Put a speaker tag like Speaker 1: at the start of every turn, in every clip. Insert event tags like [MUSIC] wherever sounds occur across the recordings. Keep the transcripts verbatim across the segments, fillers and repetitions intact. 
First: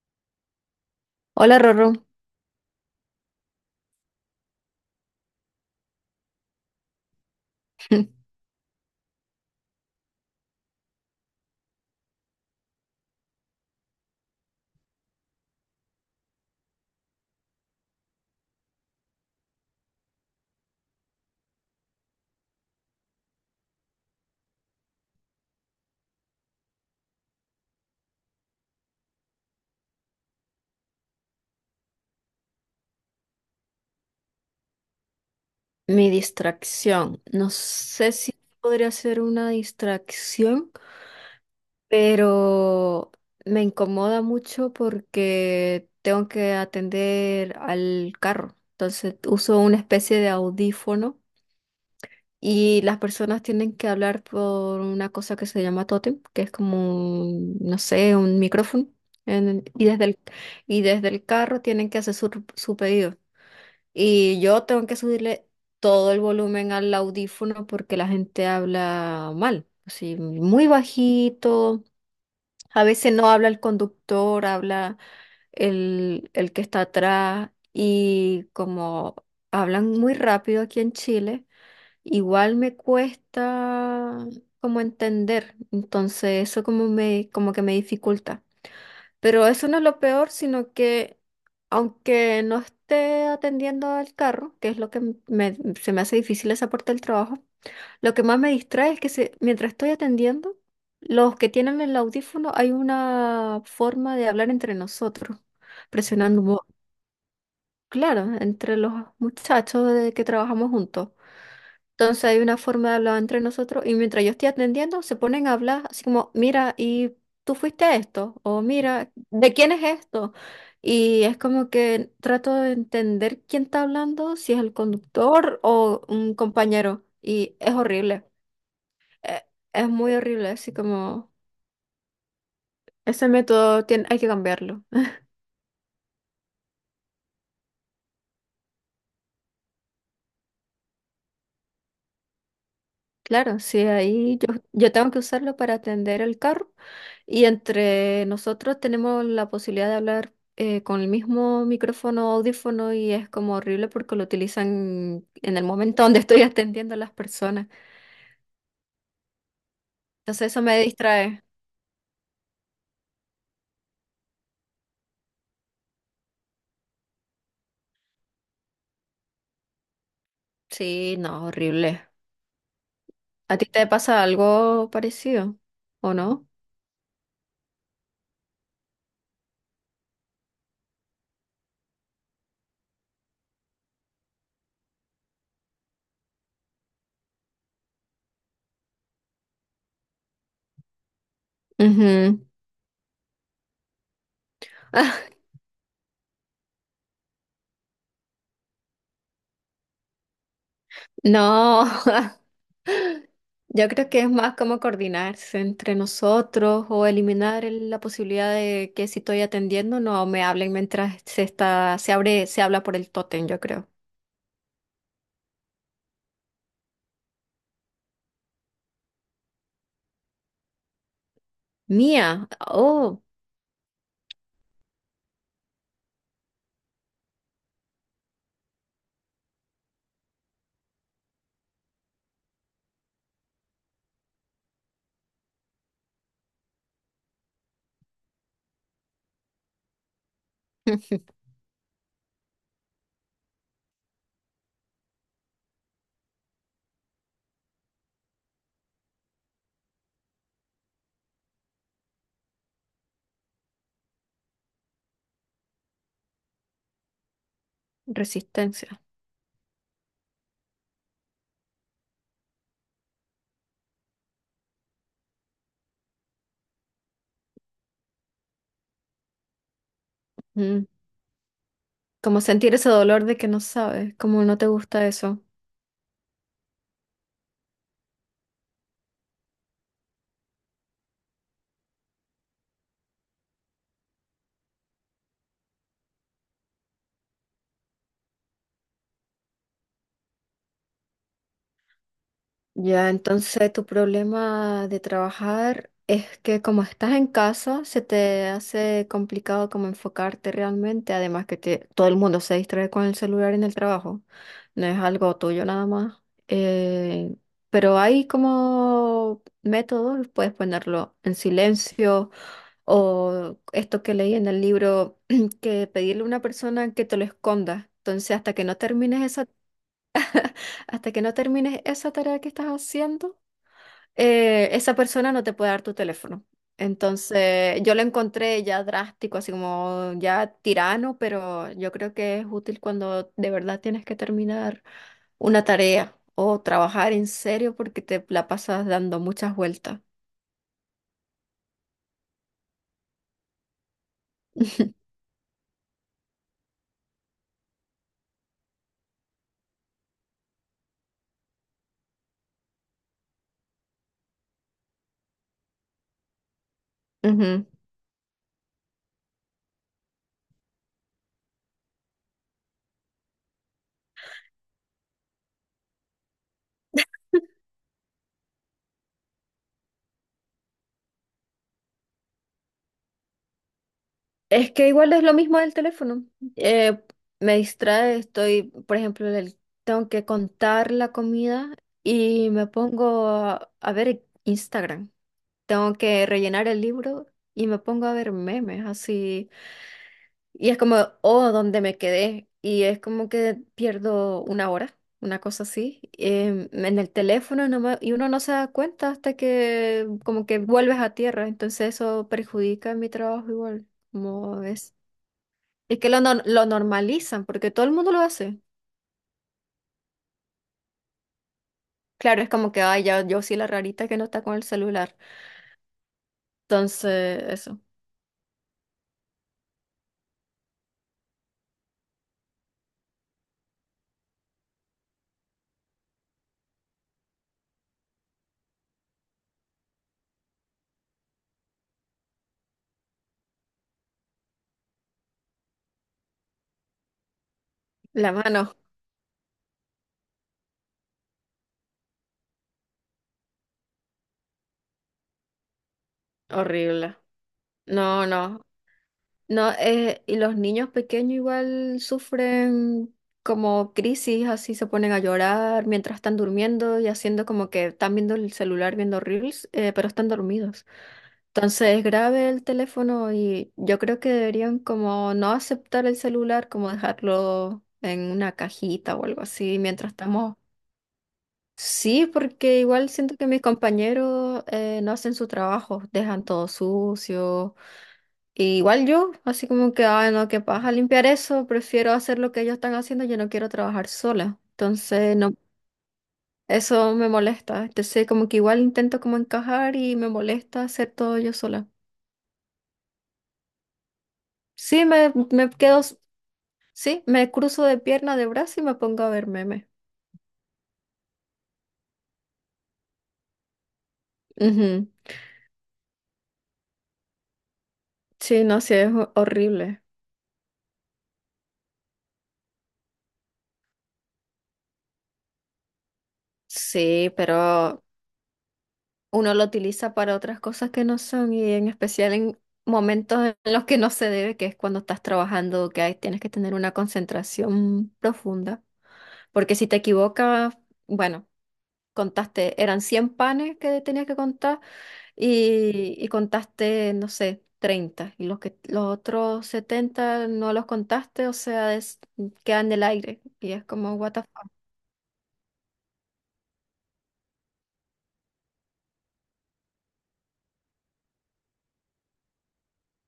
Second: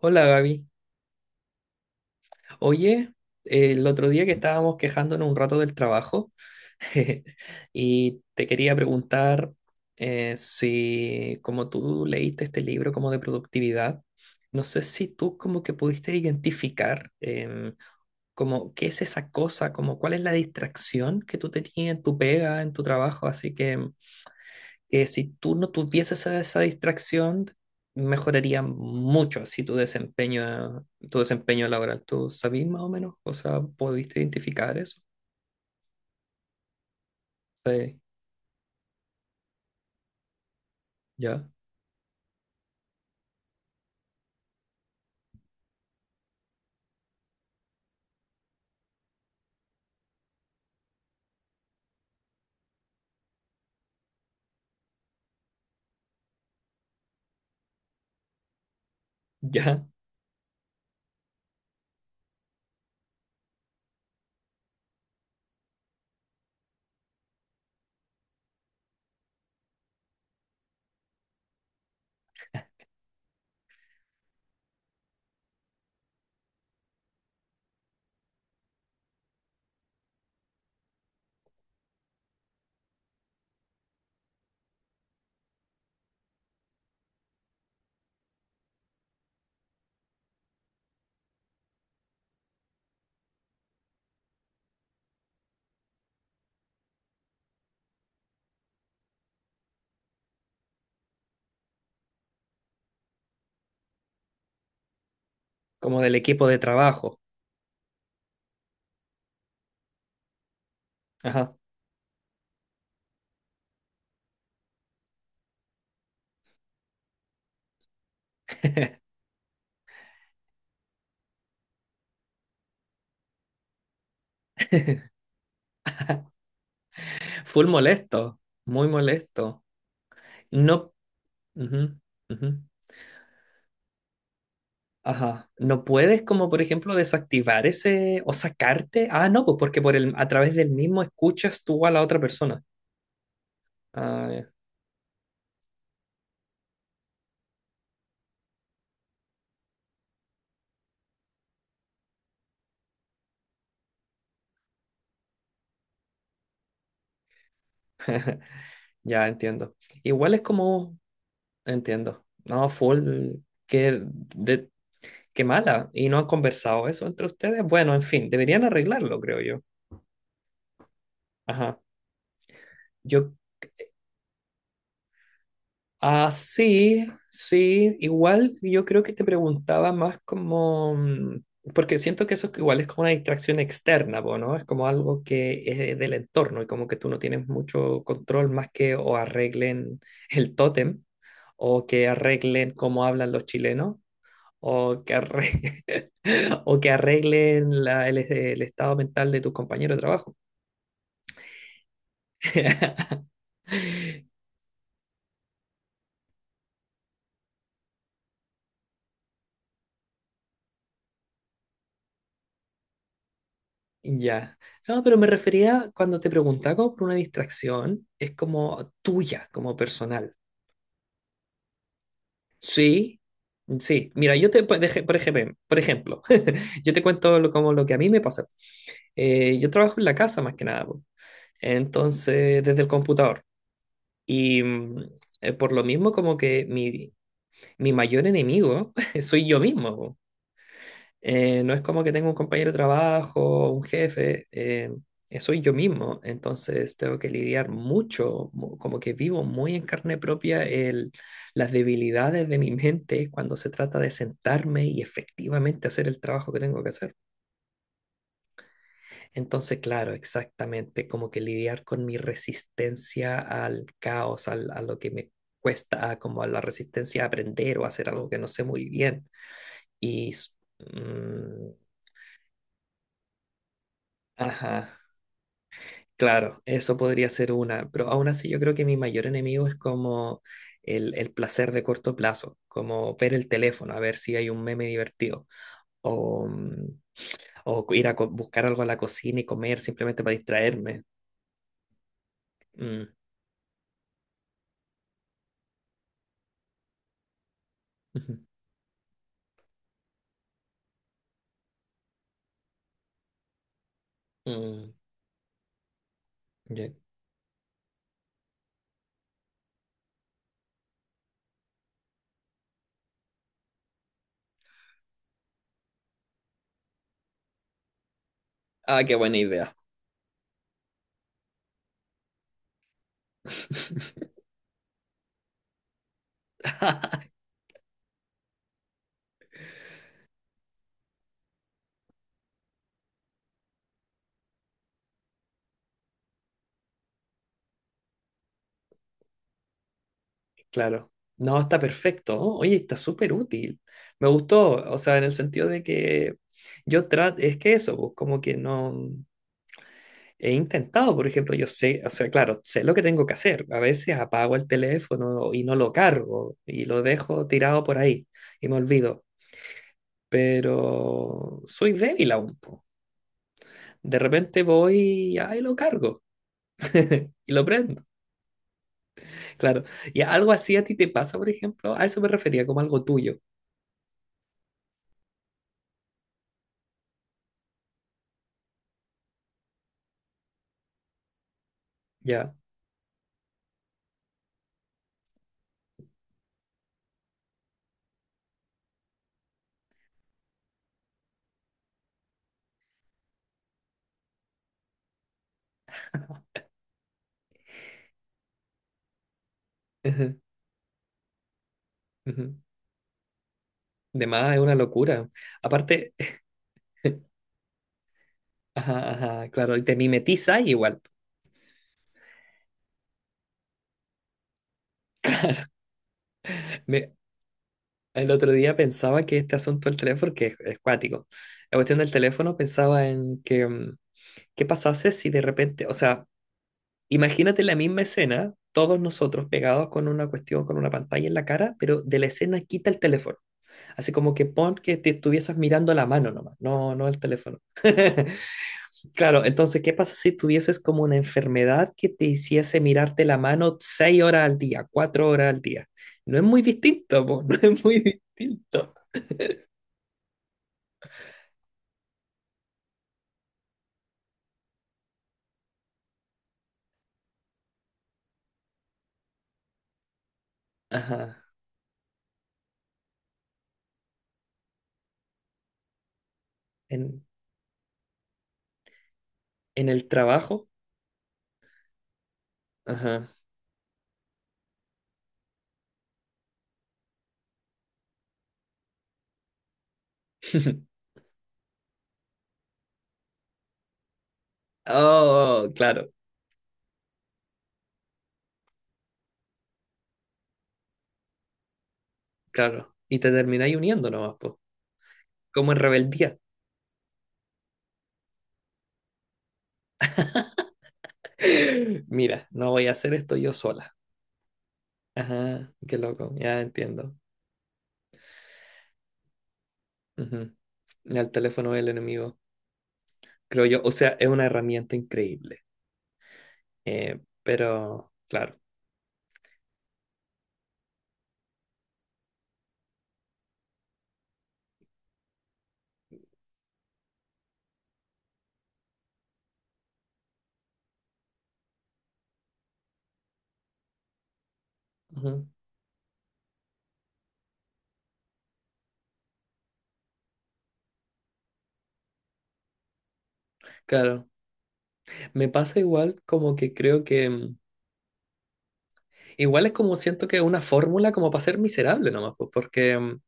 Speaker 1: Hola Gaby.
Speaker 2: Hola, Rorro.
Speaker 1: Oye, el otro día que estábamos quejándonos un rato del trabajo [LAUGHS]
Speaker 2: [LAUGHS]
Speaker 1: y te quería preguntar eh, si como tú leíste este libro como de productividad, no sé si tú como que pudiste identificar em, como qué es esa cosa, como cuál es la distracción que tú tenías en tu pega, en tu trabajo, así que em, eh, si tú no tuvieses esa, esa distracción, mejoraría mucho así tu desempeño, tu desempeño laboral. ¿Tú sabís más o menos? O sea, ¿pudiste identificar eso?
Speaker 2: Mi distracción. No
Speaker 1: Sí,
Speaker 2: sé si podría ser una distracción,
Speaker 1: ya,
Speaker 2: pero me incomoda mucho porque tengo que atender al carro. Entonces uso una especie de audífono y las personas tienen que hablar por una cosa que se llama tótem, que es como, un, no sé, un micrófono. En- y
Speaker 1: ya.
Speaker 2: desde el, y desde el carro tienen que hacer su, su pedido. Y yo tengo que subirle todo el volumen al audífono porque la gente habla mal, así muy bajito. A veces no habla el conductor, habla el, el que está atrás. Y como hablan muy rápido aquí en Chile, igual me cuesta como entender. Entonces eso como me, como que me dificulta. Pero eso no es lo peor, sino que aunque no esté atendiendo al carro, que es lo que m- me- se me hace difícil esa parte del trabajo, lo que más me distrae es que se- mientras estoy atendiendo, los que tienen el audífono hay una forma de hablar entre nosotros,
Speaker 1: Como del equipo de
Speaker 2: presionando
Speaker 1: trabajo.
Speaker 2: claro, entre los muchachos de que trabajamos juntos.
Speaker 1: Ajá.
Speaker 2: Entonces hay una forma de hablar entre nosotros y mientras yo estoy atendiendo, se ponen a hablar así como, mira, ¿y tú fuiste a esto? O mira,
Speaker 1: [LAUGHS]
Speaker 2: ¿de quién es esto? Y es como que trato de entender quién está hablando, si es el conductor o un compañero. Y
Speaker 1: Full
Speaker 2: es horrible,
Speaker 1: molesto, muy
Speaker 2: e-
Speaker 1: molesto.
Speaker 2: es, muy horrible, así
Speaker 1: No,
Speaker 2: como
Speaker 1: ujú, ujú.
Speaker 2: ese método tiene, hay que cambiarlo.
Speaker 1: Ajá. ¿No puedes como por ejemplo desactivar ese o sacarte? Ah, no, pues porque por el, a través del mismo escuchas tú a la otra persona.
Speaker 2: Claro, sí,
Speaker 1: Ah,
Speaker 2: ahí
Speaker 1: ya.
Speaker 2: yo, yo tengo que usarlo para atender el carro y entre nosotros tenemos la posibilidad de hablar eh, con el mismo micrófono, audífono y es como horrible porque lo utilizan en el momento donde estoy [LAUGHS] atendiendo a las personas.
Speaker 1: [LAUGHS] Ya entiendo. Igual es
Speaker 2: Entonces eso me
Speaker 1: como,
Speaker 2: distrae.
Speaker 1: entiendo. No, full, que de, qué mala. ¿Y no han conversado eso entre ustedes? Bueno, en fin, deberían arreglarlo, creo yo.
Speaker 2: Sí, no,
Speaker 1: Ajá.
Speaker 2: horrible.
Speaker 1: Yo,
Speaker 2: ¿A ti te pasa algo parecido o
Speaker 1: ah,
Speaker 2: no?
Speaker 1: sí, sí. Igual yo creo que te preguntaba más como, mm, porque siento que eso es igual es como una distracción externa, po, ¿no? Es como algo que es del entorno y como que tú no tienes mucho control más que o arreglen el tótem o que
Speaker 2: Ujú.
Speaker 1: arreglen cómo hablan los chilenos o que
Speaker 2: [LAUGHS]
Speaker 1: arregle, [LAUGHS] o que arreglen la- el, el estado mental de tus compañeros de trabajo.
Speaker 2: No.
Speaker 1: [LAUGHS]
Speaker 2: Yo creo que es más como coordinarse entre nosotros o eliminar el- la posibilidad de que si estoy atendiendo no me hablen mientras se está, se abre, se habla por el tótem, yo creo.
Speaker 1: Ya. No, pero me refería cuando te preguntaba como por una distracción, es como tuya, como personal.
Speaker 2: Mía,
Speaker 1: Sí,
Speaker 2: oh,
Speaker 1: sí. Mira, yo te, por ej- por ejemplo, por ejemplo, [LAUGHS] yo te cuento lo- como lo que a mí me pasa. Eh, yo trabajo en la casa más que nada, po. Entonces, desde el computador. Y mm, eh, por lo mismo, como que mi, mi mayor enemigo [LAUGHS] soy yo mismo. Po.
Speaker 2: [LAUGHS]
Speaker 1: Eh, no es como que tengo un compañero de trabajo, un jefe, eh, eh, soy yo mismo. Entonces tengo que lidiar mucho, mu- como que vivo muy en carne propia el, las debilidades de mi mente cuando se trata de sentarme y efectivamente hacer el trabajo que tengo que hacer.
Speaker 2: resistencia.
Speaker 1: Entonces, claro, exactamente, como que lidiar con mi resistencia al caos, al- a lo que me cuesta, como a la resistencia a aprender o a hacer algo que no sé muy bien. Y... s-
Speaker 2: Mm.
Speaker 1: mm,
Speaker 2: Como sentir ese dolor de que no sabes, como no te
Speaker 1: ajá,
Speaker 2: gusta eso.
Speaker 1: claro, eso podría ser una, pero aún así yo creo que mi mayor enemigo es como el, el placer de corto plazo, como ver el teléfono, a ver si hay un meme divertido, o, mm, o ir a co- buscar algo a la cocina y comer simplemente para distraerme. Mm.
Speaker 2: Ya, entonces tu problema de trabajar es que como estás en casa, se
Speaker 1: [LAUGHS] Ujú.
Speaker 2: te hace complicado como enfocarte realmente, además que te- todo el mundo se distrae con el celular en el trabajo, no
Speaker 1: Mm.
Speaker 2: es algo tuyo nada más.
Speaker 1: Ya.
Speaker 2: Eh, pero hay como métodos, puedes ponerlo en silencio o esto que leí en el libro, [CLEARS THROAT] que pedirle a una persona que te lo esconda. Entonces, hasta que no
Speaker 1: Ah, qué
Speaker 2: termines
Speaker 1: buena
Speaker 2: esa,
Speaker 1: idea.
Speaker 2: hasta que no termines esa tarea que estás haciendo eh, esa persona no te puede dar tu teléfono.
Speaker 1: [LAUGHS]
Speaker 2: Entonces, yo lo encontré ya drástico, así como ya tirano, pero yo creo que es útil cuando de verdad tienes que terminar una tarea o trabajar en serio porque te la pasas dando muchas vueltas.
Speaker 1: Claro. No, está perfecto. Oh, oye, está súper útil. Me gustó, o
Speaker 2: [LAUGHS]
Speaker 1: sea, en el sentido de que yo trato, es que eso, pues, como que no he intentado, por ejemplo, yo sé, o sea, claro, sé lo que tengo que hacer. A veces apago el teléfono y no lo cargo y lo dejo
Speaker 2: Ujú.
Speaker 1: tirado por ahí y me olvido, pero soy débil aún, po. De repente voy y ahí lo cargo [LAUGHS] y lo prendo, claro. ¿Y algo así a ti te pasa, por ejemplo? A eso me refería, como algo tuyo,
Speaker 2: Es que igual es lo mismo del teléfono. Eh, Me distrae, estoy, por ejemplo, el- tengo que contar la comida y
Speaker 1: ya.
Speaker 2: me pongo a, a ver Instagram. Tengo que rellenar el libro y me pongo a ver memes así. Y es como, oh, ¿dónde me quedé? Y es como que pierdo una hora, una cosa así, em, en el teléfono no me- y uno no se da cuenta hasta que
Speaker 1: Ujú,
Speaker 2: como que vuelves a tierra. Entonces eso
Speaker 1: ujú.
Speaker 2: perjudica mi trabajo igual,
Speaker 1: De más es
Speaker 2: como
Speaker 1: una
Speaker 2: es.
Speaker 1: locura.
Speaker 2: Es que
Speaker 1: Aparte,
Speaker 2: lo, nor- lo normalizan porque todo el mundo lo hace.
Speaker 1: [LAUGHS] ajá, ajá, claro, y te mimetiza igual.
Speaker 2: Claro, es como que, ay, ya, yo soy la rarita que no está con el celular.
Speaker 1: Me-
Speaker 2: Entonces, eso.
Speaker 1: el otro día pensaba que este asunto del teléfono, que es, es cuático, la cuestión del teléfono pensaba en que, mm, ¿qué pasase si de repente, o sea, imagínate la misma escena, todos nosotros pegados con una cuestión, con una pantalla en la cara, pero de la escena quita el teléfono? Así como que pon que te estuvieses mirando la mano nomás, no, no el teléfono.
Speaker 2: La
Speaker 1: [LAUGHS]
Speaker 2: mano,
Speaker 1: Claro, entonces, ¿qué pasa si tuvieses como una enfermedad que te hiciese mirarte la mano seis horas al día, cuatro horas al día? No es muy
Speaker 2: horrible.
Speaker 1: distinto, po, [LAUGHS] no es muy
Speaker 2: No, no.
Speaker 1: distinto.
Speaker 2: No, eh, y los niños pequeños igual sufren como crisis, así se ponen a llorar mientras están durmiendo y haciendo como que están viendo el celular, viendo reels, eh, pero están dormidos.
Speaker 1: Ajá.
Speaker 2: Entonces es grave el teléfono y yo creo que deberían como no aceptar el celular, como
Speaker 1: En,
Speaker 2: dejarlo en una cajita o algo así
Speaker 1: en el
Speaker 2: mientras estamos.
Speaker 1: trabajo.
Speaker 2: Sí, porque igual
Speaker 1: Ajá.
Speaker 2: siento que mis compañeros eh, no hacen su trabajo, dejan todo sucio y igual yo, así como que, ay, no, qué paja
Speaker 1: [LAUGHS]
Speaker 2: limpiar eso, prefiero hacer lo que ellos están haciendo, yo no quiero trabajar sola. Entonces, no,
Speaker 1: Oh, claro,
Speaker 2: eso me molesta. Entonces, como que igual intento como encajar y me molesta hacer todo yo sola.
Speaker 1: claro. Y te termináis uniendo nomás, po,
Speaker 2: Sí, me, me
Speaker 1: como en
Speaker 2: quedo, s-
Speaker 1: rebeldía.
Speaker 2: sí, me cruzo de pierna, de brazo y me pongo a ver memes.
Speaker 1: [GASPS] [LAUGHS] Mira, no voy a hacer esto yo sola.
Speaker 2: Ujú.
Speaker 1: Ajá, qué loco, ya entiendo.
Speaker 2: Sí, no, sí, es ho- horrible.
Speaker 1: Ujú. El teléfono del enemigo, creo yo. O sea, es una herramienta increíble. Eh,
Speaker 2: Sí, pero
Speaker 1: pero, claro.
Speaker 2: uno lo utiliza para otras cosas que no son y en especial en momentos en los que no se debe, que es cuando estás trabajando, que ahí tienes que tener una concentración profunda, porque si te equivocas, bueno, contaste, eran cien panes que tenías que contar
Speaker 1: Ujú.
Speaker 2: y, y contaste, no sé, treinta y los que los otros setenta no los contaste, o sea, es- quedan en el aire y es como
Speaker 1: Claro.
Speaker 2: what the fuck.
Speaker 1: Me pasa igual como que creo que... mm, igual es como siento que es una fórmula como para ser miserable nomás, pues, porque mm,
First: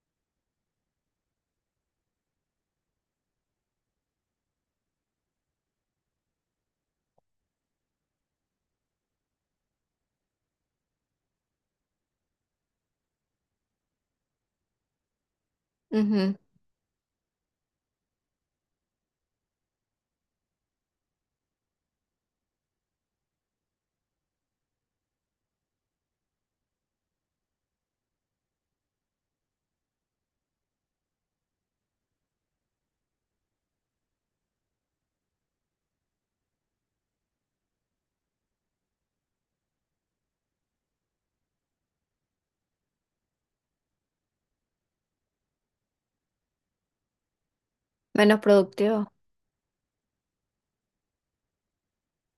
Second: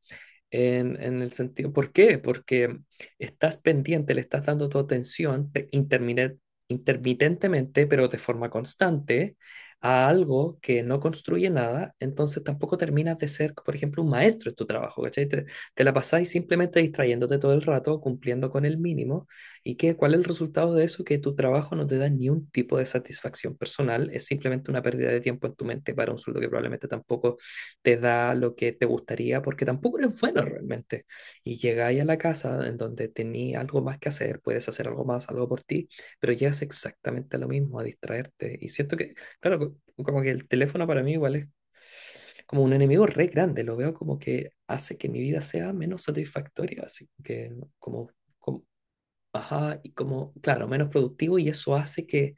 Speaker 1: En, en el sentido, ¿por qué? Porque estás pendiente, le estás dando tu atención pe- intermine- intermitentemente, pero de forma constante, a algo que no construye nada, entonces tampoco terminas de ser, por ejemplo, un maestro en tu trabajo, ¿cachai? Te, te la pasáis
Speaker 2: Ujú.
Speaker 1: simplemente distrayéndote todo el rato, cumpliendo con el mínimo, y qué, ¿cuál es el resultado de eso? Que tu trabajo no te da ni un tipo de satisfacción personal, es simplemente una pérdida de tiempo en tu mente para un sueldo que probablemente tampoco te da lo que te gustaría porque tampoco eres bueno realmente. Y llegáis a la casa en donde tenías algo más que hacer, puedes hacer algo más, algo por ti, pero llegas exactamente a lo mismo, a distraerte. Y siento que, claro, co- como que el teléfono para mí igual es como un enemigo re grande, lo veo como que hace que mi vida sea menos satisfactoria, así que como...
Speaker 2: Menos
Speaker 1: como
Speaker 2: productivo,
Speaker 1: ajá, y como, claro, menos productivo y eso hace que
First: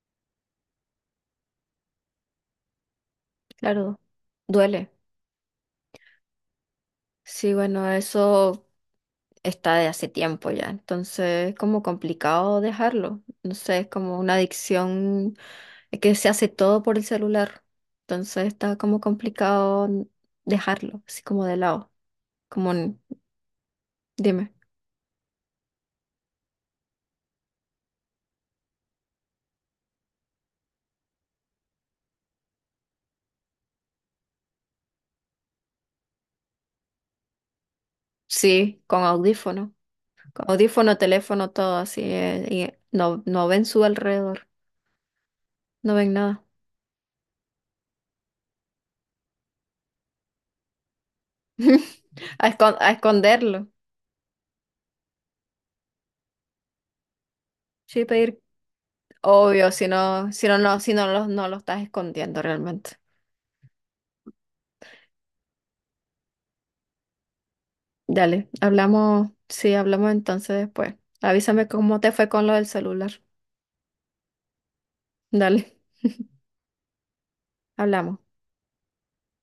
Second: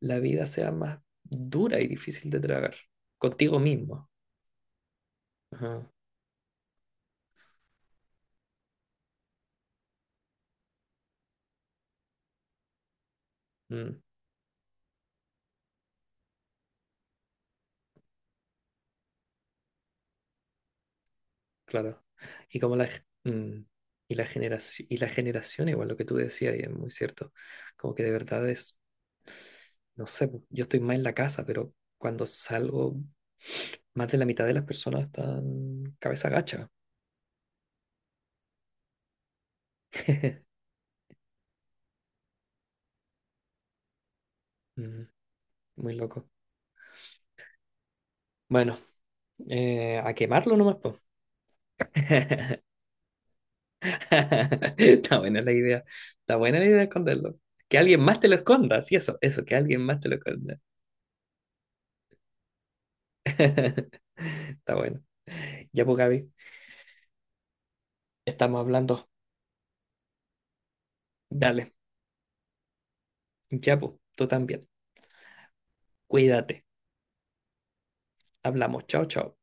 Speaker 1: la vida sea más dura y difícil de tragar contigo
Speaker 2: claro,
Speaker 1: mismo.
Speaker 2: duele.
Speaker 1: Ajá.
Speaker 2: Sí, bueno, eso está de hace tiempo ya, entonces es como complicado dejarlo. No sé, es
Speaker 1: Mm.
Speaker 2: como una adicción eh, que se hace todo por el celular, entonces está como complicado n- dejarlo, así como de lado,
Speaker 1: Claro. Y
Speaker 2: como
Speaker 1: como la,
Speaker 2: un-
Speaker 1: g- mm, y la
Speaker 2: dime,
Speaker 1: generación, y la generación, igual lo que tú decías, y es muy cierto, como que de verdad es, no sé, pu, yo estoy más en la casa, pero cuando salgo, más de la mitad de las personas están cabeza gacha.
Speaker 2: sí, con audífono, con
Speaker 1: [LAUGHS]
Speaker 2: audífono, teléfono, todo así, eh, y no, no ven su alrededor,
Speaker 1: Mm. Muy
Speaker 2: no ven
Speaker 1: loco.
Speaker 2: nada.
Speaker 1: Bueno, eh, a quemarlo nomás, pues.
Speaker 2: [LAUGHS] A,
Speaker 1: [LAUGHS]
Speaker 2: escon- a esconderlo,
Speaker 1: Está buena la idea. Está buena la idea de esconderlo. Que alguien
Speaker 2: sí,
Speaker 1: más te lo
Speaker 2: pedir,
Speaker 1: esconda, sí, eso, eso, que
Speaker 2: obvio,
Speaker 1: alguien
Speaker 2: si
Speaker 1: más te lo
Speaker 2: no, si
Speaker 1: esconda.
Speaker 2: no, no, si no, lo- no lo estás escondiendo realmente.
Speaker 1: [LAUGHS] Está bueno. Ya pues, Gaby,
Speaker 2: Dale,
Speaker 1: estamos hablando.
Speaker 2: hablamos, sí, hablamos entonces después. Avísame
Speaker 1: Dale,
Speaker 2: cómo te fue con lo del celular.
Speaker 1: ya, pues, tú también.
Speaker 2: Dale,
Speaker 1: Cuídate.
Speaker 2: hablamos.
Speaker 1: Hablamos. Chao, chao.